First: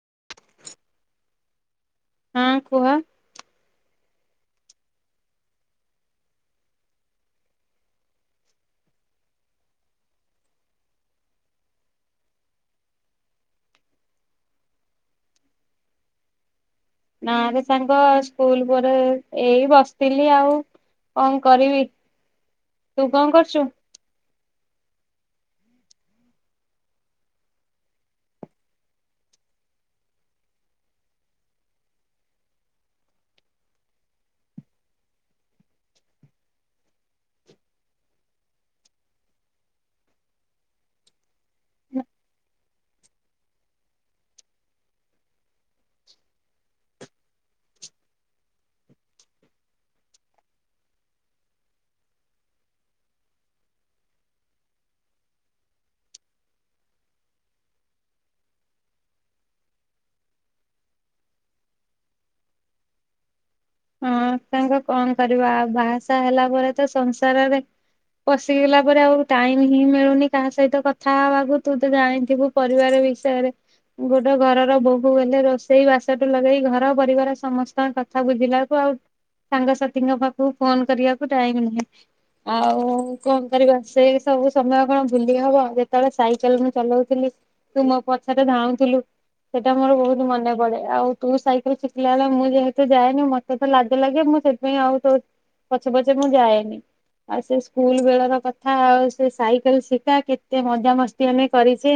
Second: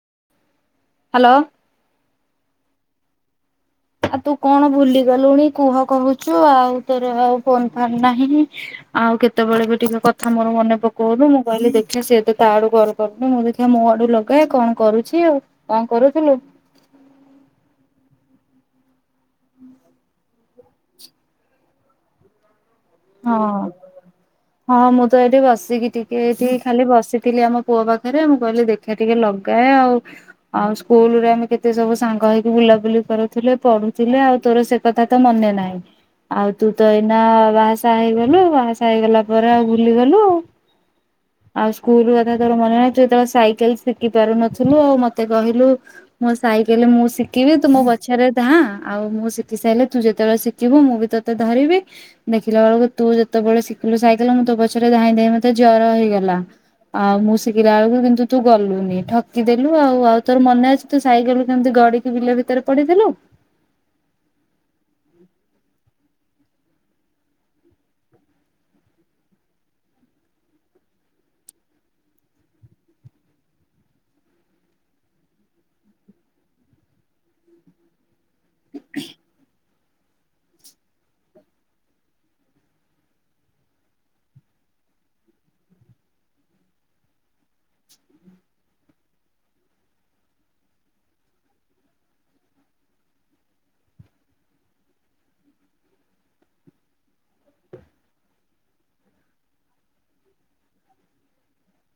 [unintelligible] Hello. ହଁ କୁହ। ଆଉ ତୁ କଣ ଭୁଲିଗଲୁଣି କୁହ କହୁଛୁ ଆଉ ତୋର ଆଉ ଫୋନ ଫନ୍ ନାହିଁ ଆଉ କେତେବେଳେ ବି ଟିକେ କଥା ମୋର ମନେ ପକଉନୁ ମୁଁ କହିଲି ଦେଖିବା ସିଏ ତ ତା ଆଡୁ କର କରୁନି ମୁଁ ଦେଖିବା ମୋ ଆଡୁ ଲଗା କଣ କରୁଛି ଆଉ କଣ କରୁଥିଲୁ। ନାଲେ ସାଙ୍ଗ ସ୍କୁଲ ପରେ ଏଇ ବସିଥିଲି ଆଉ। କଣ କରିବି? ତୁ କଣ କରୁଛୁ? ହଁ। ହଁ ମୁଁ ତ ଏଇଠି ବସିକି ଟିକେ ଏଠି ଖାଲି ବସିଥିଲି ଆମ ପୁଅ ପାଖରେ ମୁଁ କହିଲି ଦେଖେ ଟିକେ ଲଗାଏ ଆଉ ଆଉ ସ୍କୁଲରେ ଆମେ କେତେ ସବୁ ସାଙ୍ଗ ହେଇକି ବୁଲାବୁଲି କରୁଥିଲେ ପଢୁଥିଲେ ଆଉ ତୋର ସେ କଥା ତ ମନେ ନାହିଁ ଆଉ ତୁ ତ ଏଇନା ବା ହେଇଗଲୁ ବାସା ହେଇଗଲା ପରେ ଆଉ ଭୁଲି ଗଲୁ ଆଉ ସ୍କୁଲ କଥା ତର ମନେ ନାହି ତୁ ଯେତେବେଳେ ସାଇକେଲ ଶିଖି ପାରୁନଥିଲୁ ଆଉ ମତେ କହିଲୁ ମୋ ସାଇକେଲ ମୁଁ ଶିଖିବି ତୁ ମୋ ପଛାରେ ଧ ଆଉ ମୁଁ ଶିଖି ସାରିଲେ ତୁ ଯେତେବେଳେ ଶିଖିବୁ ମୁଁ ବି ତୋତେ ଧରିବି। ଶିଖିଲା ବେଳକୁ ତୁ ଯେତେବେଳେ ଶିଖିଲୁ ସାଇକେଲ ମୁଁ ତୋ ପଛରେ ଧାଇଁ ଧାଇଁ ମତେ ଜର ହେଇଗଲା ଆଉ ମୁଁ ଶିଖିଲା ବେଳକୁ କିନ୍ତୁ ତୁ ଗଲୁନି ଠକି ଦେଲୁ ଆଉ ଆଉ ତୋର ମନେ ଅଛି ତୁ ସାଇକେଲୁ କେମିତି ଗଡିକି ବିଲ ଭିତରେ ପଡିଦଲୁ। ହଁ ତାଙ୍କ କଣ କରିବା ଆଉ ବାହାସା ହେଲା ପରେ ତ ସଂସାରରେ ପଶିଗଲା ପରେ ଆଉ ଟାଇମ ହିଁ ମିଳୁନି କାହା ସହିତ କଥା ହବାକୁ ତୁ ତ ଜାଣିଥିବୁ ପରିବାର ବିଷୟରେ ଗୋଟେ ଘରର ବୋହୂ ଗଲେ ରୋଷେଇ ବାସଠୁ ଲଗେଇ ଘର ପରିବାର ସମସ୍ତଙ୍କ କଥା ବୁଝିଲ। ଆଉ ସାଙ୍ଗସଥି ଙ୍କ ପାଖକୁ ଫୋନ କରିବାକୁ ଟାଇମ ନାହିଁ ଆଉ କଣ କରିବା ସେ ସବୁ ସମୟ କଣ ଭୁଲି ହବ ଯେତେବେଳେ ସାଇକେଲ ମୁ ଚଲାଉଥିଲି ତୁ ମୋ ପଛଟରେ ଧଉଥିଲୁ ସେଇଟା ମୋର ବହୁତ ମନେ ପଡେ ଆଉ ତୁ ସାଇକେଲ ଶିଖିଲା ବେଳେ ମୁଁ ଯେହେତୁ ଯାଏନି ମେ ତ ଲଜ ଲାଗେ ମୁଁ ସେଥିାଇଁ ଆଉ ତ ପଛେ ପଛେ ମୁଁ ଯାଏନି ଆଉ ସେ ସ୍କୁଲ ବେଳର କଥା ଆଉ ସେ ସାଇକେଲ ଶିଖା କେତେ ମଜାାମସ୍ତି ଆମେ କରିଛେ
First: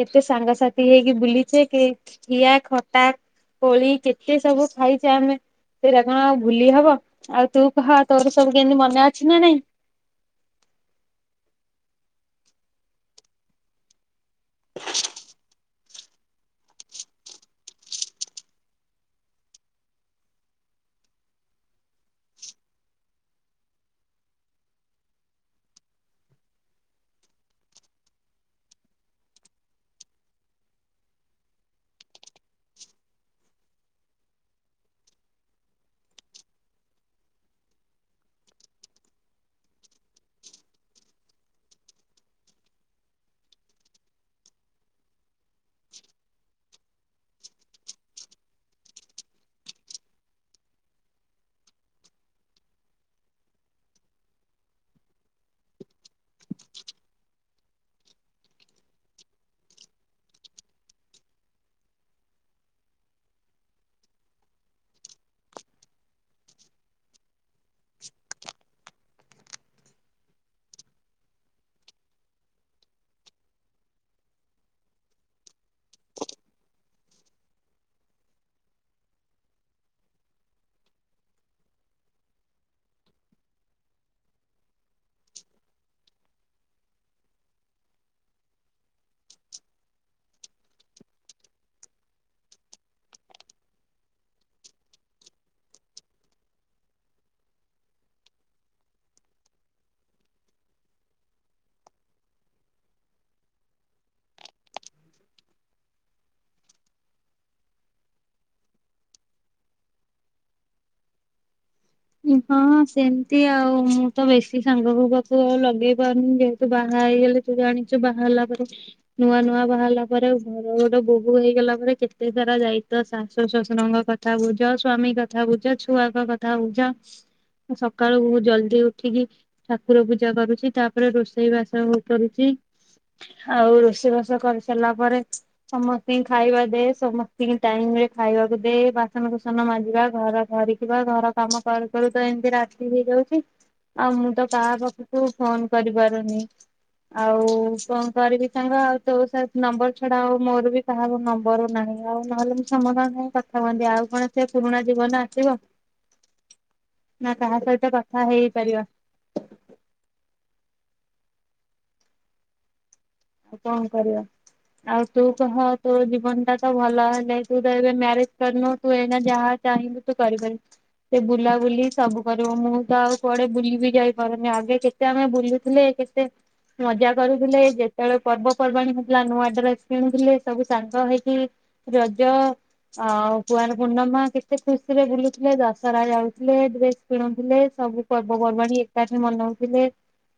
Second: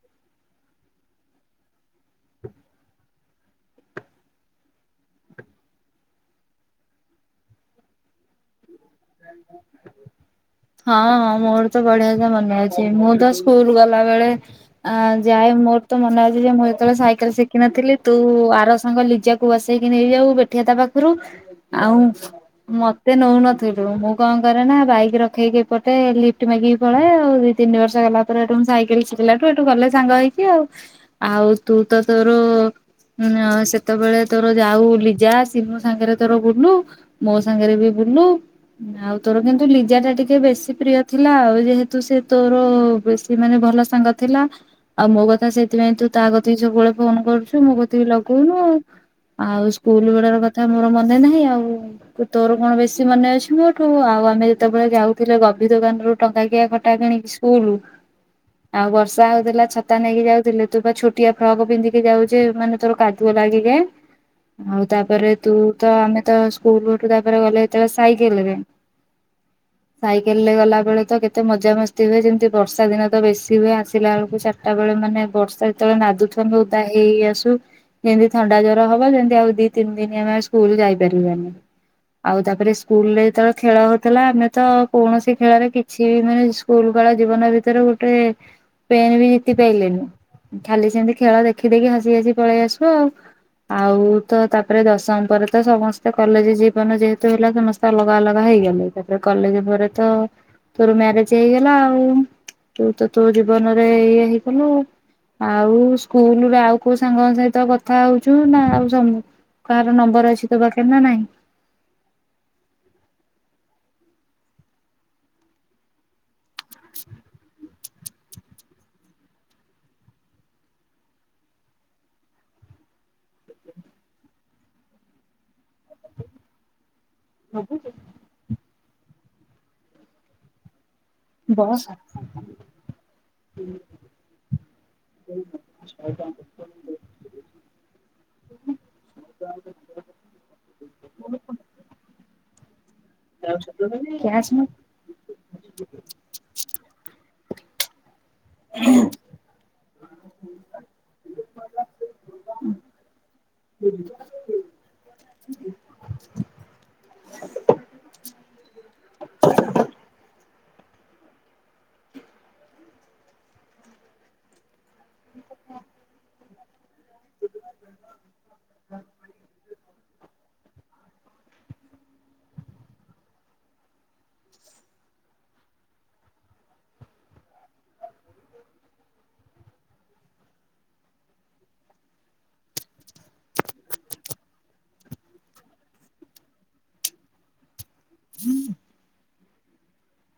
କେତେ ସାଙ୍ଗସାଥି ହେଇକି ବୁଲିଛେ ଖଠିଆ ଖଟା କୋଳି କେତେ ସବୁ ଖାଇଛେ ଆମେ ସେଇଟ କଣ ଆଉ ଭୁଲି ହବ ଆଉ ତୁ କହ ତୋର ସବୁ କେମିତି ମନ ହଁ ହଁ ମୋର ତ ବଢିଆ ମନେ ଅଛି ମୁଁ ତ ସ୍କୁଲ ଗଲା ବେଳେ ଅ ଯାଏ ମୋର ତ ମନାେ ଅଛି ଯେ ମୁଁ ଯେତେବେଳେ ସାଇକେଲ ଶିଖିିନଥିଲି ତୁ ଆର ସାଙ୍ଗ ଲିଜାକୁ ବସେଇକି ନେଇଯାଉୁ ବେଠିଆ ତା ପାଖରୁ ଆଉ ମତେ ନଉନଥିଲୁ ମୁଁ କଣ କରେ ନା ବାଇକ ରଖେଇକି ଏପଟେ ଲିଫ୍ଟ ମାଗିକି ପଳଏ ଆଉ ଦି ତିନି ବର୍ଷ ଗଲା ପରେଠୁ ସାଇକେଲ ଶିଖିଲାଠୁ ଏଠୁ ଗଲେ ସାଙ୍ଗ ହେଇକି ଆଉ ଆଉ ତୁ ତ ତୋର ସେତେବେଳେ ତୋର ଯାଉ ଲିଜା ସି ମୋ ସାଙ୍ଗରେ ତୋର ବୁଲୁ ମୋ ସାଙ୍ଗରେ ବି ବୁଲୁ ଆଉ ତୋର କିନ୍ତୁ ଲିଜା ଟା ଟିକେ ବେଶୀ ପ୍ରିୟ ଥିଲା ଆଉ ଯେହେତୁ ସେ ତୋର ବେଶୀ ମାନେ ଭଲ ସାଙ୍ଗ ଥିଲା ଆଉ ମୋ କଥା ସେଥିପାଇଁ ତୁ ତା କଥା ବି ସବୁବେଳେ ଫୋନ କରୁଛୁ ମୋ କଥା ବି ଲଗଉନୁ ଆଉ ଆଉ ସ୍କୁଲ ବେଳାର କଥା ମୋର ମନେ ନାହିଁ ଆଉ ତୋର କଣ ବେଶୀ ମନେ ଅଛି ୁଠୁ ଆଉ ଆମେ ଯେତେବେଳେ ଯାଉଥିଲେ ଗଭ ଦୋକାନରୁୁ ଟଙ୍କା କିିଆ ଖଟା କିଣିକି ସ୍କୁଲ ଆଉ ବର୍ଷା ହଉଥିଲା ଛତା ନେଇକି ଯାଉଥିଲେ ତୁ ବା ଛୋଟିଆ ଫ୍ରକ ପିନ୍ଧିକି ଯାଉଛେ ମାନେ ତୋର କାଦୁଅ ଲାଗିକା ଆଉ ତାପରେ ତୁ ତ ଆମେ ତ ସ୍କୁଲଠୁ ତାପରେ ଗଲେତେବେଳୋଇ ସାଇକେଲରେ ଗଲା ବେଳେ ତ କେତେ ମଜା ମସ୍ତି ହୁଏ ଯେମତି ବର୍ଷା ଦିନ ତ ବେଶୀ ହୁଏ ଆସିଲା ବେଳକୁ ଚାରିଟା ବେଳେ ମାନେ ବର୍ଷା ଯେତେବେଳେ ନାଦୁଥମେ ଉଦା ହେଇ ଆସୁ ଯେମିତି ଥଣ୍ଡା ଜ୍ର ହବ ସେମିତି ଆଉ ଦି ତିନି ଦିନ ଆମେ ସ୍କୁଲ ଯାଇପାରିବାନି ଆଉ ତାପରେ ସ୍କୁଲରେ ଯେତେବେଳେ ଖେଳ ହଉଥିଲା ଆମେ ତ କୌଣସି ଖେଳରେ କିଛି ବି ମାନେ ସ୍କୁଲ କାଳ ଜୀବନ ଭିତରେ ଗୋଟେ ପେନ ବି ଜିତି ପଲେନି ଖାଲି ସେମିତି ଖେଳ ଦେଖି ଦେଖି ହସି ହସି ପଳେଇ ଆସିବ ଆଉ ଆଉ ତ ତାପରେ ଦଶମ ପରେ ତ ସମସ୍ତେ କଲେଜ ଜୀବନ ଯେହେତୁ ହେଲା ସମସ୍ତେ ଅଲଗା ଅଲଗା ହେଇଗଲେ ତାପରେ କଲେଜ ପରେ ତ ତୋର ମ୍ୟାରେଜ ହେଇଗଲା ଆଉ ତୁ ତ ତୋ ଜୀବନରେ ଇଏ ହେଇଗଲୁ ଆଉ ସ୍କୁଲରେ ଆଉ କୋଉ ସାଙ୍ଗ ସହିତ କଥା ହଉଛୁ ନା ଆଉ କାହାର ନମ୍ବର ଅଛି ତୋ ବାକେ ନା ନାଇଁ ହଁ ସେମିତି ଆଉ ମୁଁ ତ ବେଶୀ ସାଙ୍ଗ ପାଖକୁ ଆଉ ଲଗେଇ ପାରୁନି ଯେହେତୁ ବାହା ହେଇଗଲେ ତୁ ଜାଣିଛୁ ବାହାହାର ହେଲା ପରେ ନୂଆ ନୂଆ ବାହାରିଲା ପରେ ଘର ଗୋଟେ ବୋହୂ ହେଇଗଲା ପରେ କେତେ ସାରା ଯାଇତ ଶାଶୁ ଶଶୁରଙ୍କ କଥା ବୁଝ ସ୍ୱାମୀ କଥା ବୁଝ ଛୁଆଙ୍କ କଥା ବୁଝ ସକାଳ ବହୁ ଜଲଦି ଉଠିକି ଠାକୁର ପୂଜା କରୁଛି ତା ରେ ରୋଷେଇ ବସ ବାସ କରୁଛି ଆଉ ରୋଷେଇ ବାସ କରି ସାରିଲା ପରେ ସମସ୍ତ ଙ୍କୁ ଖାଇବା ଦେ ସମସ୍ତ ଟାଇମ ରେ ଖାଇବାକୁ ଦେ ବାସନ ଫସନ ମଜିବା ଘର ଧରିକ ଘର କାମ କର କରୁ ତ ଏମିତି ରାତି ହେଇଯାଉଛି ଆଉ ମୁଁ ତ କ୍ୟାସ କାହା ପାଖକୁ ଫୋନ କରିପାରୁନି ଆଉ କଣ? ଗରିବ ସାଙ୍ଗ ଆଉ ତୋ ସହିତ ନମ୍ବର ଛଡା ଆଉ ମୋର ବି କାହାକୁ ନମ୍ବର ନାହିଁ ଆଉ ନହେଲେ ମୁଁ ସମସ୍ତଙ୍କ ସାଙ୍ଗ କଥା କୁହନ୍ତି ଆଉ କଣ ସେ ପୁରୁଣା ଜୀବନ ଆସିବ। ନା କାହା ସହିତ କଥା ହେଇପାରିବା। ଆଉ କଣ କରିବା? ଆଉ ତୁ କହ ତୋ ଜୀବନ ଟା ତ ଭଲ ହେଲେ ତୁ ତ ଏବେ ମ୍ୟାରେଜ କରିନୁ ତୁ ଏଇନା ଯାହା ଚାହିଁବୁ ତୁ କରିପାରିବୁ। ସେ ବୁଲାବୁଲି ସବୁ କରିବ ମୁଁ ତ ଆଉ କୁଆଡେ ବୁଲି ବି ଯାଇପାରୁନି ଆଗେ କେତେ ଆମେ ବୁଲୁଥିଲେ କେତେ ମଜା କରୁଥିଲେ ବେଳ ପର୍ବପର୍ବାଣ ହେଉଥିଲା ନୂଆ ଡ୍ରେସ୍ କିଣୁଥିଲେ ସବୁ ସାଙ୍ଗ ହେଇକି ରଜ ଆଉ କୁଆର ପୂର୍ଣ୍ଣିମା କେତେ ଖୁସିରେ ବୁଲୁଥିଲେ ଦଶହରା ଯାଉଥିଲେ ଡ୍ରେସ କିଣୁଥିଲେ ସବୁ ପର୍ବପର୍ବାଣିୀ ଏକାଠି ମନଉ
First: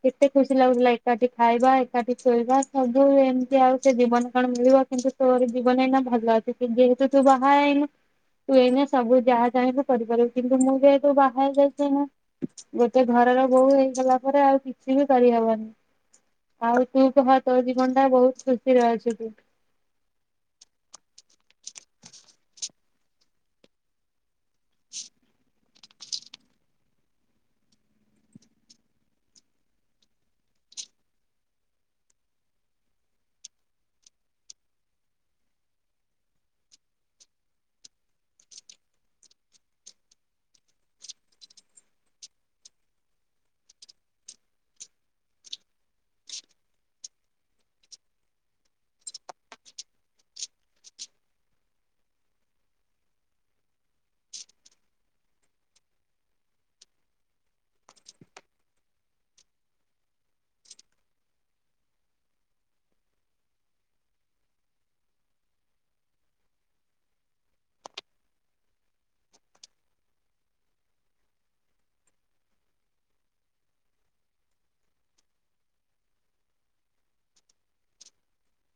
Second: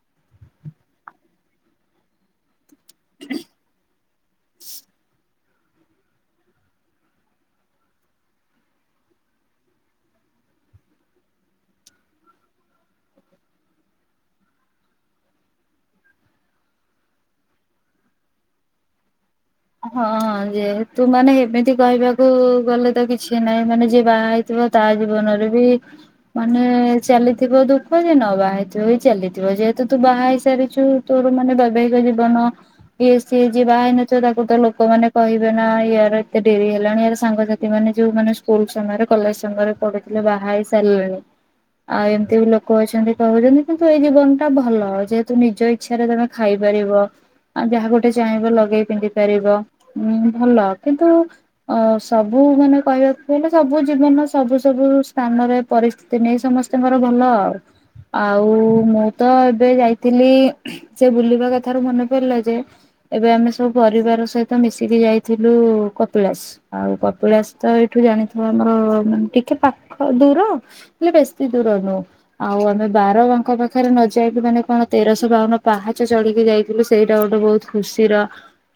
କେତେ ଖୁସି ଲାଗୁଥିଲା ଏକାଠି ଖାଇବା ଏକାଠି ଶୋଇବା। ସବୁ ଏମିତି ଆଉ। ଜୀବନ କଣ ମିଳିବ କିନ୍ତୁ ତୋର ଜୀବନ ଏଇନା ଭଲ ଅଛି ଯେହେତୁ ତୁ ବାହା ହେଇନୁ ତୁ ଏଇନା ସବୁ ଯାହା ଚାହିଁବୁ କରିପାରିବୁ ।କିନ୍ତୁ ମୁଁ ଯେହେତୁ ବାହା ହୋଇ ଯାଇଛି ଗୋଟେ ଘରର ବୋଉ ହେଇଗଲା ପରେ ଆଉ କିଛି ବି କରିହବନି ।ଆଉ, ତୁ କୁହ ତୋ ଜୀବନ ଟା ବହୁତ ଖୁସିରେ ଅଛୁ ତୁ [inaudible] ହଁଁ ଯେ ତୁ ମାନେ ଏମିତି କହିବାକୁ ଗଲେ ତ କିଛି ନାହିଁ। ମାନେ ଯିଏ ବାହା ହେଇଛି। ତା ଜୀବନରେ ବି, ମାନେ ଚାଲିଥିବ ଦୁଃଖ ଯେ, ନ ବାହା ହେଇଥିବ ବି ଚାଲିଥିବ ଯେହେତୁ ତୁ ବାହା ହେଇ ସାରିଛୁ ତୋର ମାନେ ବୈବାହିକ ଜୀବନ ଇଏ ସିଏ ଯିଏ ବାହା ହେଇନଥିବ ତାକୁ ତ ଲୋକମାନୋନ କହିବେ ନା ୟାର ଏତେ ଡେରି ହେଲାଣି ୟାର ସାଙ୍ଗସାଥି ମାନେ ଯୋଉ ମାନେ ସ୍କୁଲ ସମୟରେ କଲେଜ ସମୟରେ ପଢୁଥିଲେ ବାହା ହେଇ ସାରିଲେଣି ଆଉ ଏମିତି ବି ଲୋକ ଅଛନ୍ତି କହୁଛନ୍ତି କିନ୍ତୁ ଏଇ ଜୀବନ ଟା ଭଲ। ଯେହେତୁ, ନିଜ ଇଚ୍ଛାରେ ଖାଇପାରିବ ଆଉ ଯାହା ଗୋଟେ ଚାହିଁବ ଲଗେଇ, ପିନ୍ଧି ପାରିବ ଉଁ ଭଲ କିନ୍ତୁ ସବୁ ମାନେ କହିବାକୁ ହେଲେ ସବୁ ଜୀବନ ସବୁ ସବୁ ସ୍ଥାନରେ ପରିସ୍ଥିତି ନେଇ ସମସ୍ତଙ୍କର ଭଲ ଆଉ। ଆଉ ମୁଁ ତ ଏବେ ଯାଇଥିଲି ସେ ବୁଲିବା କଥାରୁ ମନେ ପଡ଼ିଲା ଯେ ଏବେ ଆମେ ସବୁ ପରିବାର ସହିତ ମିଶିକି ଯାଇଥିଲୁ କପିଳାସ ।ଆଉ କପିଳାସ ତ ଏଇଠୁ ଜାଣିଥିବା ଆମର ଟିକେ ପାଖ ଦୂର ହେଲେ ବେଶୀ ଦୂର ନୁହଁ ଆଉ ଆମେ ବାର [unintelligible] ମାଙ୍କ ପାଖରେ ନ ଯାଇକୁ ମାନେ କଣ ତେରଶହ ବାଉନ ପାହାଚ ଚଢିକି ଯାଇଥିଲୁ। ସେଇଟା ଗୋଟେ ବହୁତ ଖୁସିର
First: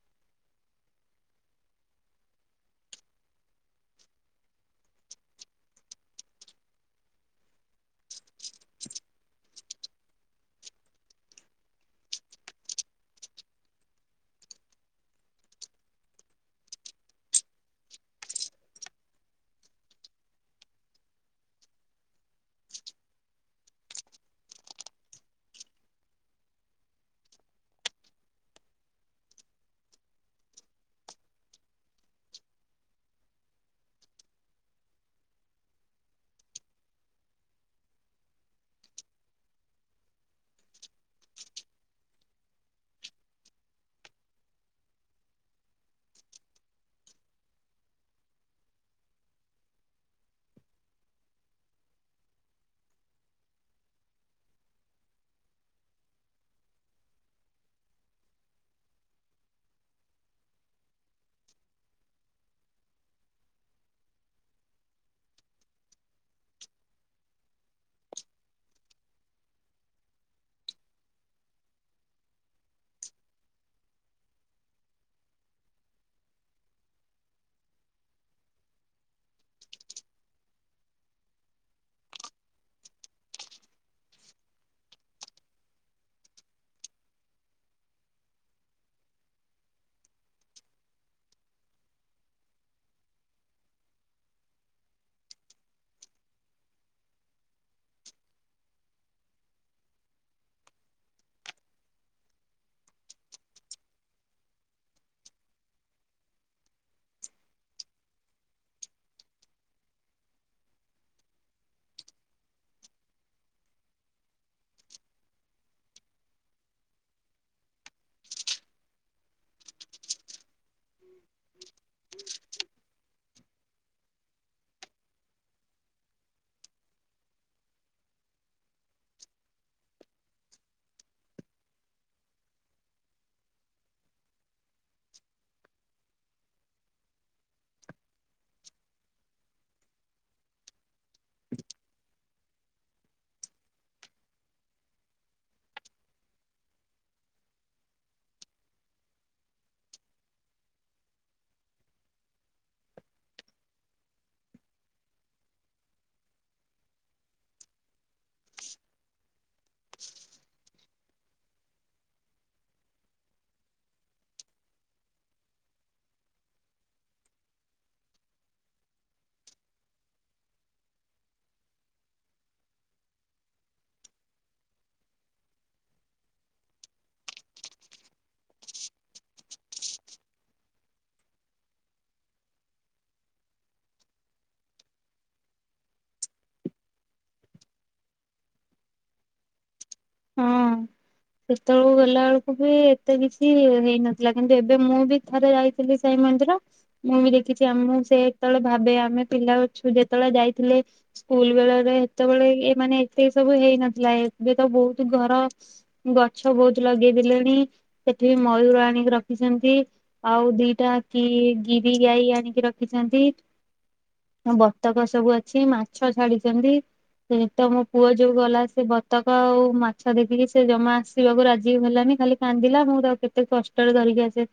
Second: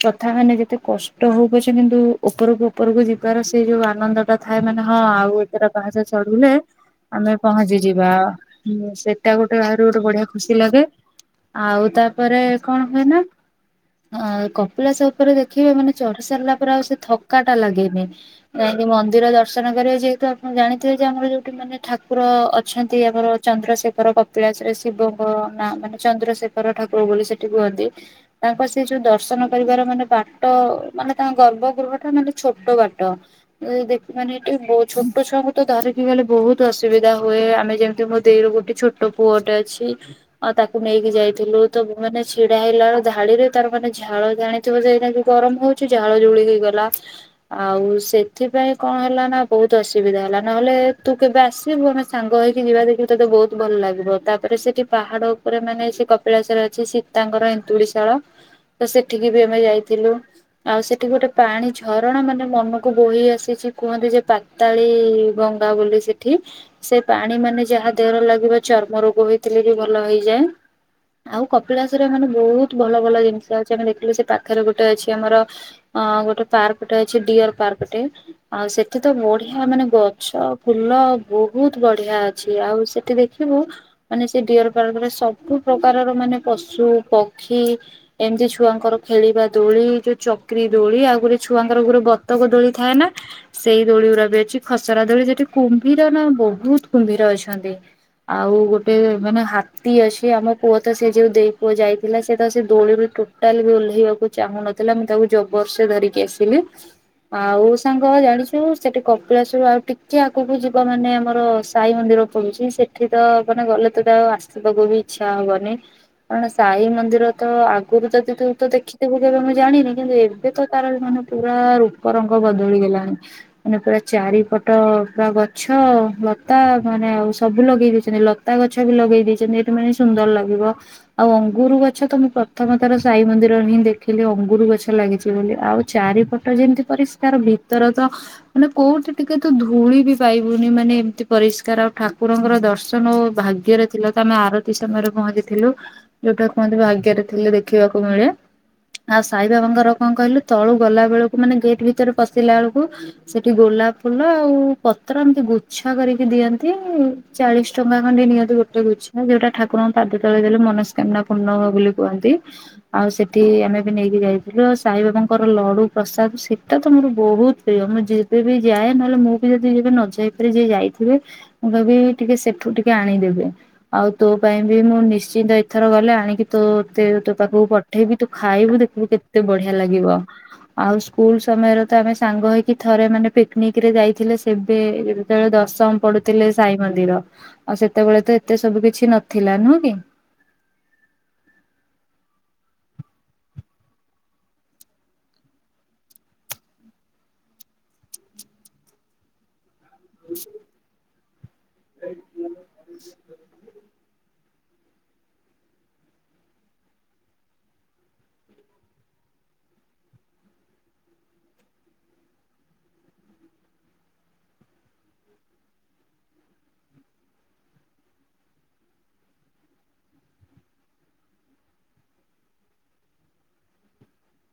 କଥା ମାନେ ଯେତେ କଷ୍ଟ ହଉ ପଛେ କିନ୍ତୁ ଉପରକୁ ଉପରକୁ ଯିବାର ସେଇ ଯୋଉ ଆନନ୍ଦ ଟା ଥାଏ ମାନେ ହଁ ଆଉ ଏଥର ପାହାଚ ଚଢ଼ିଲେ ଆମେ ପହଞ୍ଚି ଯିବା, ସେଇଟା ଗୋଟେ ବାହାରୁ ଗୋଟେ ବଢିଆ ଖୁସି ଲାଗେ। ଆଉ ତାପରେ କଣ ହୁଏ ନା କପିଳାସ ଉପରେ ଦେଖିବେ ମାନେ ଚଢି ସାରିଲା ପରେ ଆଉ ସେ ଥକା ଟା ଲାଗେନି ନାଇଁକି ମନ୍ଦିର ଦର୍ଶନ କରିବା ଯେହେତୁ ଆପଣ ଜାଣିଥିବେ ଯେ ଆମର ଯୋଉଠି ମାନେ ଠାକୁର ଅଛନ୍ତି ଆମର ଚନ୍ଦ୍ରଶେଖର କପିଳାସ ରେ ଶିବଙ୍କ ନାଁ ମାନେ ଚନ୍ଦ୍ରଶେଖର ଠାକୁର ବୋଲି ସେଠି କୁହନ୍ତି। ତାଙ୍କ ସେ ଯୋଉ ଦର୍ଶନ ପରିବାର ମାନେ ବାଟ ମାନେ ତାଙ୍କ ଗର୍ଭ ଗୃହ ଟା ମାନେ ଛୋଟ ବାଟ ଦେଖ ମାନେ ଏଠି ଛୋଟ ଛୁଆଙ୍କୁ ତ ଧରିକି ଗଲେ ବହୁତ ଅସୁବିଧା ହୁଏ। ଆମେ ଯେମିତି ମୋ ଦେଇ ର ଗୋଟେ ଛୋଟ ପୁଅଟେ ଅଛି ତାକୁ ନେଇକି ଯାଇଥିଲୁ ତ ମାନେ ଛିଡା ହେଲା ବେଳେ ଧାଡିରେ ତାର ମାନେ ଝାଳ, ଜାଣିଥିବ ସେଇଟା ତ ଗରମ ହଉଛିୁ ଝାଳ ଝୁଳି ହେଇଗଲା ।ଆଉ ସେଥିପାଇଁ କଣ ହେଲା ନା ବହୁତ ଅସୁବିଧା ହେଲା ନହେଲେ ତୁ କେବେ ଆସିବୁ ଆମେ ସାଙ୍ଗ ହେଇକି ଯିବା ଦେଖିବୁ ତତେ ବହୁତ ଭଲ ଲାଗିବ ତାପରେ ସେଠି ପାହାଡ ଉପରେ ମାନେ ସେ କପିଳାସରେ ଅଛି ସୀତାଙ୍କର ଏନ୍ତୁଡ଼ିଶାଳ ।ତ ସେ ସେଠିକି ବି ଆମେ ଯାଇଥିଲୁ। ଆଉ ସେଠି ଗୋଟେ ପାଣି ଝରଣା ମାନେ ମନକୁ ବୋହି ଆସିଛି କୁହନ୍ତି ଯେ ପାତାଳୀ ଗଙ୍ଗା ବୋଲି ସେଠି ସେ ପାଣି ମାନେ ଯାହା ଦେହର ଲାଗିବ ଚର୍ମ ରୋଗ ହୋଇଥିଲେ ଯେ ଭଲ ହେଇଯାଏ। ଆଉ କପିଳାସ ରେ ମାନେ ବହୁତ ଭଲ ଭଲ ଜିନିଷ ଅଛି। ଆମେ ଦେଖିଲୁ ସେ ପାଖରେ ଗୋଟେ ଅଛି ଆମର ଅ ଗୋଟେ ପାର୍କଟେ ଅଛି ଡିଅର ପାର୍କଟେ ଆଉ ସେଠି ତ ବଢିଆ ମାନେ ଗଛ ଫୁଲ ବହୁତ ବଢିଆ ଅଛି ।ଆଉ ସେଠି ଦେଖିବୁ ମାନେ ସେ ଡିଅର ପାର୍କରେ ସବୁ ପ୍ରକାରର ମାନେ ପଶୁ, ପକ୍ଷୀ ଏମତି ଛୁଆଙ୍କର ଖେଳିବା ଦୋଳି ଯୋଉ ଚକରି ଦୋଳି ଆଉ ଗୋଟେ ଛୁଆଙ୍କର ଗୋଟେ ବତକ ଦୋଳି ଥାଏ ନା ସେଇ ଦୋଳି ଗୁଡା ବି ଅଛି ଖସରା ଦୋଳି ସେଠି କୁମ୍ଭୀର ନା ବହୁତ କୁମ୍ଭୀର ଅଛନ୍ତି ଆଉ ଗୋଟେ ମାନେ ହାତୀ ଅଛି ।ଆମ ପୁଅ ତ ସେ ଯୋଉ ଦେଇ ପୁଅ ଯାଇଥିଲା ସେ ତ, ସେ ଦୋଳି ଓହ୍ଲେଇବାକୁ ଚାହୁନଥିଲା ।ମୁଁ ତାକୁ ଜବରଦସ୍ତି ଧରିକି ଆସିଲି ।ଆଉ ସାଙ୍ଗ ଜାଣିଛୁ ସେଠି କପିଳାସରୁ ଆଉ ଟିକେ ଆଗକୁ ଯିବା ମାନେ ଆମର ସାଇ ମନ୍ଦିର ପଡୁଛି ସେଠି ତ ମାନେ ଗଲେ ତ ଆଉ ଆସିବାକୁ ବି ଇଚ୍ଛା ହବନି ।କାରଣ ସାଇ ମନ୍ଦିର ତ ଆଗରୁ ତ ସେ ତୁ ତ ଦେଖିଥିବୁ କେବେ ମୁଁ ଜାଣିନି କିନ୍ତୁ ଏବେ ତ ତାର ମାନେ ପୁରା ରୂପ ରଙ୍ଗ ବଦଳିଗଲାଣି ।ମାନେ ପୁରା ଚାରିପଟ ପୁରା ଗଛ ଲତା ମାନେ ଆଉ ସବୁ ଲଗେଇ ଦେଇଛନ୍ତି ।ଲତା ଗଛ ବି ଲଗେଇ ଦେଇଛନ୍ତି ଏଇଠି ମାନେ ସୁନ୍ଦର ଲାଗିବ ଆଉ ଅଙ୍ଗୁର ଗଛ ତ ମୁଁ ପ୍ରଥମ ଥର ସାଇ ମନ୍ଦିର ହିଁ ଦେଖିଲି ଅଙ୍ଗୁର ଗଛ ଲାଗିଛି ବୋଲି। ଆଉ ଚାରିପଟ ଯେମିତି ପରିଷ୍କାର ଭିତର ତ ମାନେ କୋଉଠି ଟିକେ ତ ଧୂଳି ବି ପାଇବୁନି ।ମାନେ ଏମିତି ପରିଷ୍କାର ଆଉ ଠାକୁରଙ୍କର ଦର୍ଶନ ଭାଗ୍ୟରେ ଥିଲା ତ ଆମେ ଆରତି ସମୟରେ ପହଞ୍ଚିଥିଲୁ । ଯୋଉଟା କୁହନ୍ତିୁ ଭାଗ୍ୟରେ ଥିଲେ ଦେଖିବାକୁ ମିଳେ ଆଉ ସାଇ ବାବାଙ୍କର କଣ କହିଲୁ ତଳୁ ଗଲା ବେଳକୁ ମାନେ ଗେଟ୍ ଭିତରେ ପଶିଲା ବେଳକୁ ସେଠି ଗୋଲାପ ଫୁଲ ଆଉ ପତ୍ର ଏମିତି ଗୁଚ୍ଛା କରିକି ଦିଅନ୍ତି ଚାଳିଶ ଟଙ୍କା ଖଣ୍ଡେ ନିଅନ୍ତି। ଗୋଟେ ଗୁଚ୍ଛା ଯୋଉଟା ଠାକୁରଙ୍କ ପାଦ ତଳେ ଦେଲେ ମନସ୍କାମନା ପୂର୍ଣ ବୋଲି କୁହନ୍ତି। ଆଉ ସେଠି ଆମେ ବି ନେଇକି ଯାଇଥିଲୁ ଆଉ ସାଇ ବାବାଙ୍କର ଲଡୁ ପ୍ରସାଦ ସେଇଟା ତ ମୋର ବହୁତ ପ୍ରିୟ ମୁଁ ଯେବେବି ଯାଏ ନହେଲେ ମୁଁ ବି ଯଦି ଯେବେ ନ ଯାଇପାରି ଯିଏ ଯାଇଥିବେ ମୁଁ କୁହେ ଟିକେ ସେଠୁ ଟିକେ ଆଣିଦେବେ। ଆଉ ତୋ ପାଇଁ ବି ମୁଁ ନିଶ୍ଚିନ୍ତ ଏଥର ଗଲେ ଆଣିକି ତୋତେ, ପାଖକୁ ପଠେଇବି ତୁ ଖାଇବୁ ଦେଖିବୁ କେତେ ବଢିଆ ଲାଗିବ। ଆଉ ସ୍କୁଲ ସମୟରେ ତ ଆମେ ସାଙ୍ଗ ହେଇକି ଥରେ ମାନେ ପିକନିକ ରେ ଯାଇଥିଲେ ସେବେ ଯେତେବେଳେ ଦଶମ ପଡୁଥିଲେ। ସାଇ ମନ୍ଦିର ଆଉ ସେତେବେଳେ ତ ଏତେ ସବୁ କିଛି ନଥିଲା। ନୁହେଁ କି? ହଁ ସେତେବେଳକୁ ଗଲା ବେଳକୁ ବି ଏତେ କିଛି ହେଇନଥିଲା। କିନ୍ତୁ ଏବେ ମୁଁ ବି ଥରେ ଯାଇଥିଲି ସାଇ ମନ୍ଦିର। ମୁଁ ବି ଦେଖିଛି ଆମ ସେ ଯେତେବେଳେ ଭାବେ ଆମେ ପିଲା ଯେତେବେଳେ ଯାଇଥିଲେ ସ୍କୁଲ ବେଳାରେ ଏତେ ବେଳେ ଏ ମାନେ ଏତକ ସବୁ ହେଇନଥିଲା। ଲାଇଟ ବି ତ ବହୁତ ଘର ଗଛ ବହୁତ ଲଗେଇ ଦେଲେଣି ।ସେଠି ମୟୂର ଆଣିକି ରଖିଛନ୍ତି ।ଆଉ ଦିଟା କି ଗିରି ଗାଈ ଆଣିକି ରଖିଛନ୍ତି ।ବତକ ସବୁ ଅଛି ମାଛ ଛାଡିଛନ୍ତି। ସେ ତ ମମୋ ପୁଅ ଯୋଉ ଗଲା ସେ ବତକ ଆଉ ମାଛ ଦେଖିକି ସେ ଜମା ଆସିବାକୁ ରାଜି ହେଲାନି ଖାଲି କାନ୍ଦିଲା ମୁଁ ତାକୁ କେତେ କଷ୍ଟରେ ଧରିକି ଆସିଲି।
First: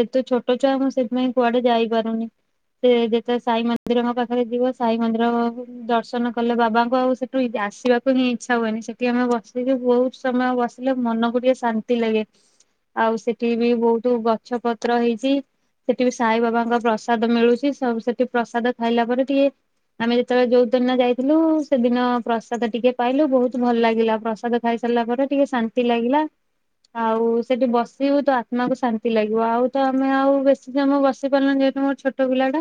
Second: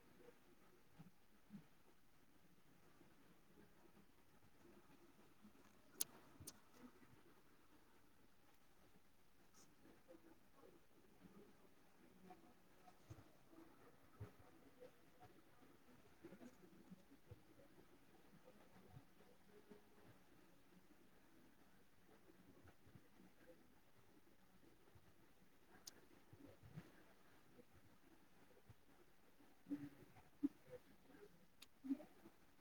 ଏତେ ଛୋଟ ଛୁଆ ମୁଁ ସେଥିପାଇଁ କୁଆଡେ ଯାଇପାରୁନି ।ସେ ଯେତେବେଳେ ସାଇ ମନ୍ଦିରଙ୍କ ପାଖରେ ଯିବ ସାଇ ମନ୍ଦିର ଦର୍ଶନ କଲେ ବାବାଙ୍କୁ ଆଉ ସେଠୁ ଆସିବାକୁ ହିଁ ଇଚ୍ଛା ହୁଏନି ।ସେଠି ଆମେ ବସି ସେ ବହୁତ ସମୟ ବସିଲେ ମନକୁ ଟିକେ ଶାନ୍ତି ଲାଗେ। ଆଉ ସେଠି ବି ବହୁତ ଗଛ ପତ୍ର ହେଇଛି ସେଠି ବି ସାଇ ବାବାଙ୍କ ପ୍ରସାଦ ମିଳୁଛି। ସେଠି ପ୍ରସାଦ ଖାଇଲା ପରେ ଟିକେ ଆମେ ଯେତେବେଳେ ଯୋଉଦିନ ଯାଇଥିଲୁ ସେଦିନ ପ୍ରସାଦ ଟିକେ ପାଇଲୁ ବହୁତ ଭଲ ଲାଗିଲା। ପ୍ରସାଦ ଖାଇ ସାରିଲା ପରେ ଟିକେ ଶାନ୍ତି ଲାଗିଲା ।ଆଉ ସେଠି ବସିବୁ ତ ଆତ୍ମାକୁ ଶାନ୍ତି ଲାଗିବ ଆଉ ତ ଆମେ ଆଉ ବେଶୀ ସମୟ ପାରିଲ ଯେହେତୁ ମୋର ଛୋଟ ପିଲା ଟା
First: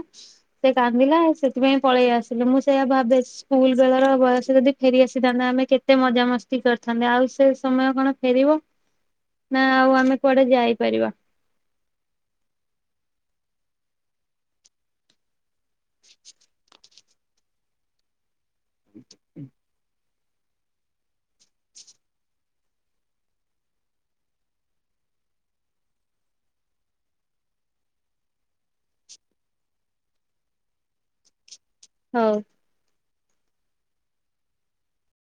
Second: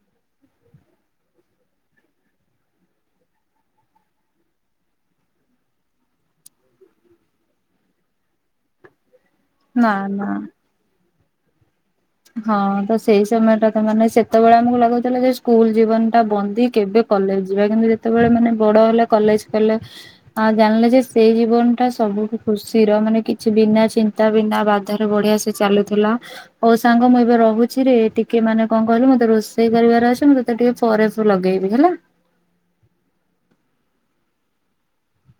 ସେ କାନ୍ଦିଲା ସେଥିପାଇଁ ପଳେଇ ଆସିଲୁ। ମୁଁ ସେଇଆ ଭାବେ ସ୍କୁଲ ବେଳର ବୟସ ଯଦି ଫେରିଆସିଥାନ୍ତା ଆମେ କେତେ ମଜା ମସ୍ତି କରିଥାନ୍ତେ ଆଉ ସେ ସମୟ କଣ ଫେରିବ। ନା ଆଉ ଆମେ କୁଆଡେ ଯାଇପାରିବା। ହଁ ତ ସେଇ ସମୟ ଟା ତ ମାନେ ସେତେବେଳେ ଆମକୁ ଲାଗୁଥିଲା ସ୍କୁଲ ଜୀବନ ଟା ବନ୍ଦି କେବେ କଲେଜ ଯିବା କିନ୍ତୁ ଯେତେବେଳେ ମାନେ ବଡ଼ ହେଲେ କଲେଜ କଲେ ଆ ଜାଣିଲେ ଯେ ସେଇ ଜୀବନ ଟା ସବୁଠୁ ଖୁସିର ମାନେ କିଛି ବିନା ଚିନ୍ତା ବିନା ବାଧାରେ ବଢିଆ ସେ ଚାଲୁଥିଲା। ଯୋଉ ସାଙ୍ଗ ମୁଁ ଏବେ ରହୁଛି ରେ ଟିକେ ମାନେ କଣ କହିଲେ ମତେ ରୋଷେଇ କରିବାର ଅଛି ମୁଁ ତତେ ଟିକେ ପରେ ଲଗେଇବି। ବଖିଲ ହଉ। [inaudible]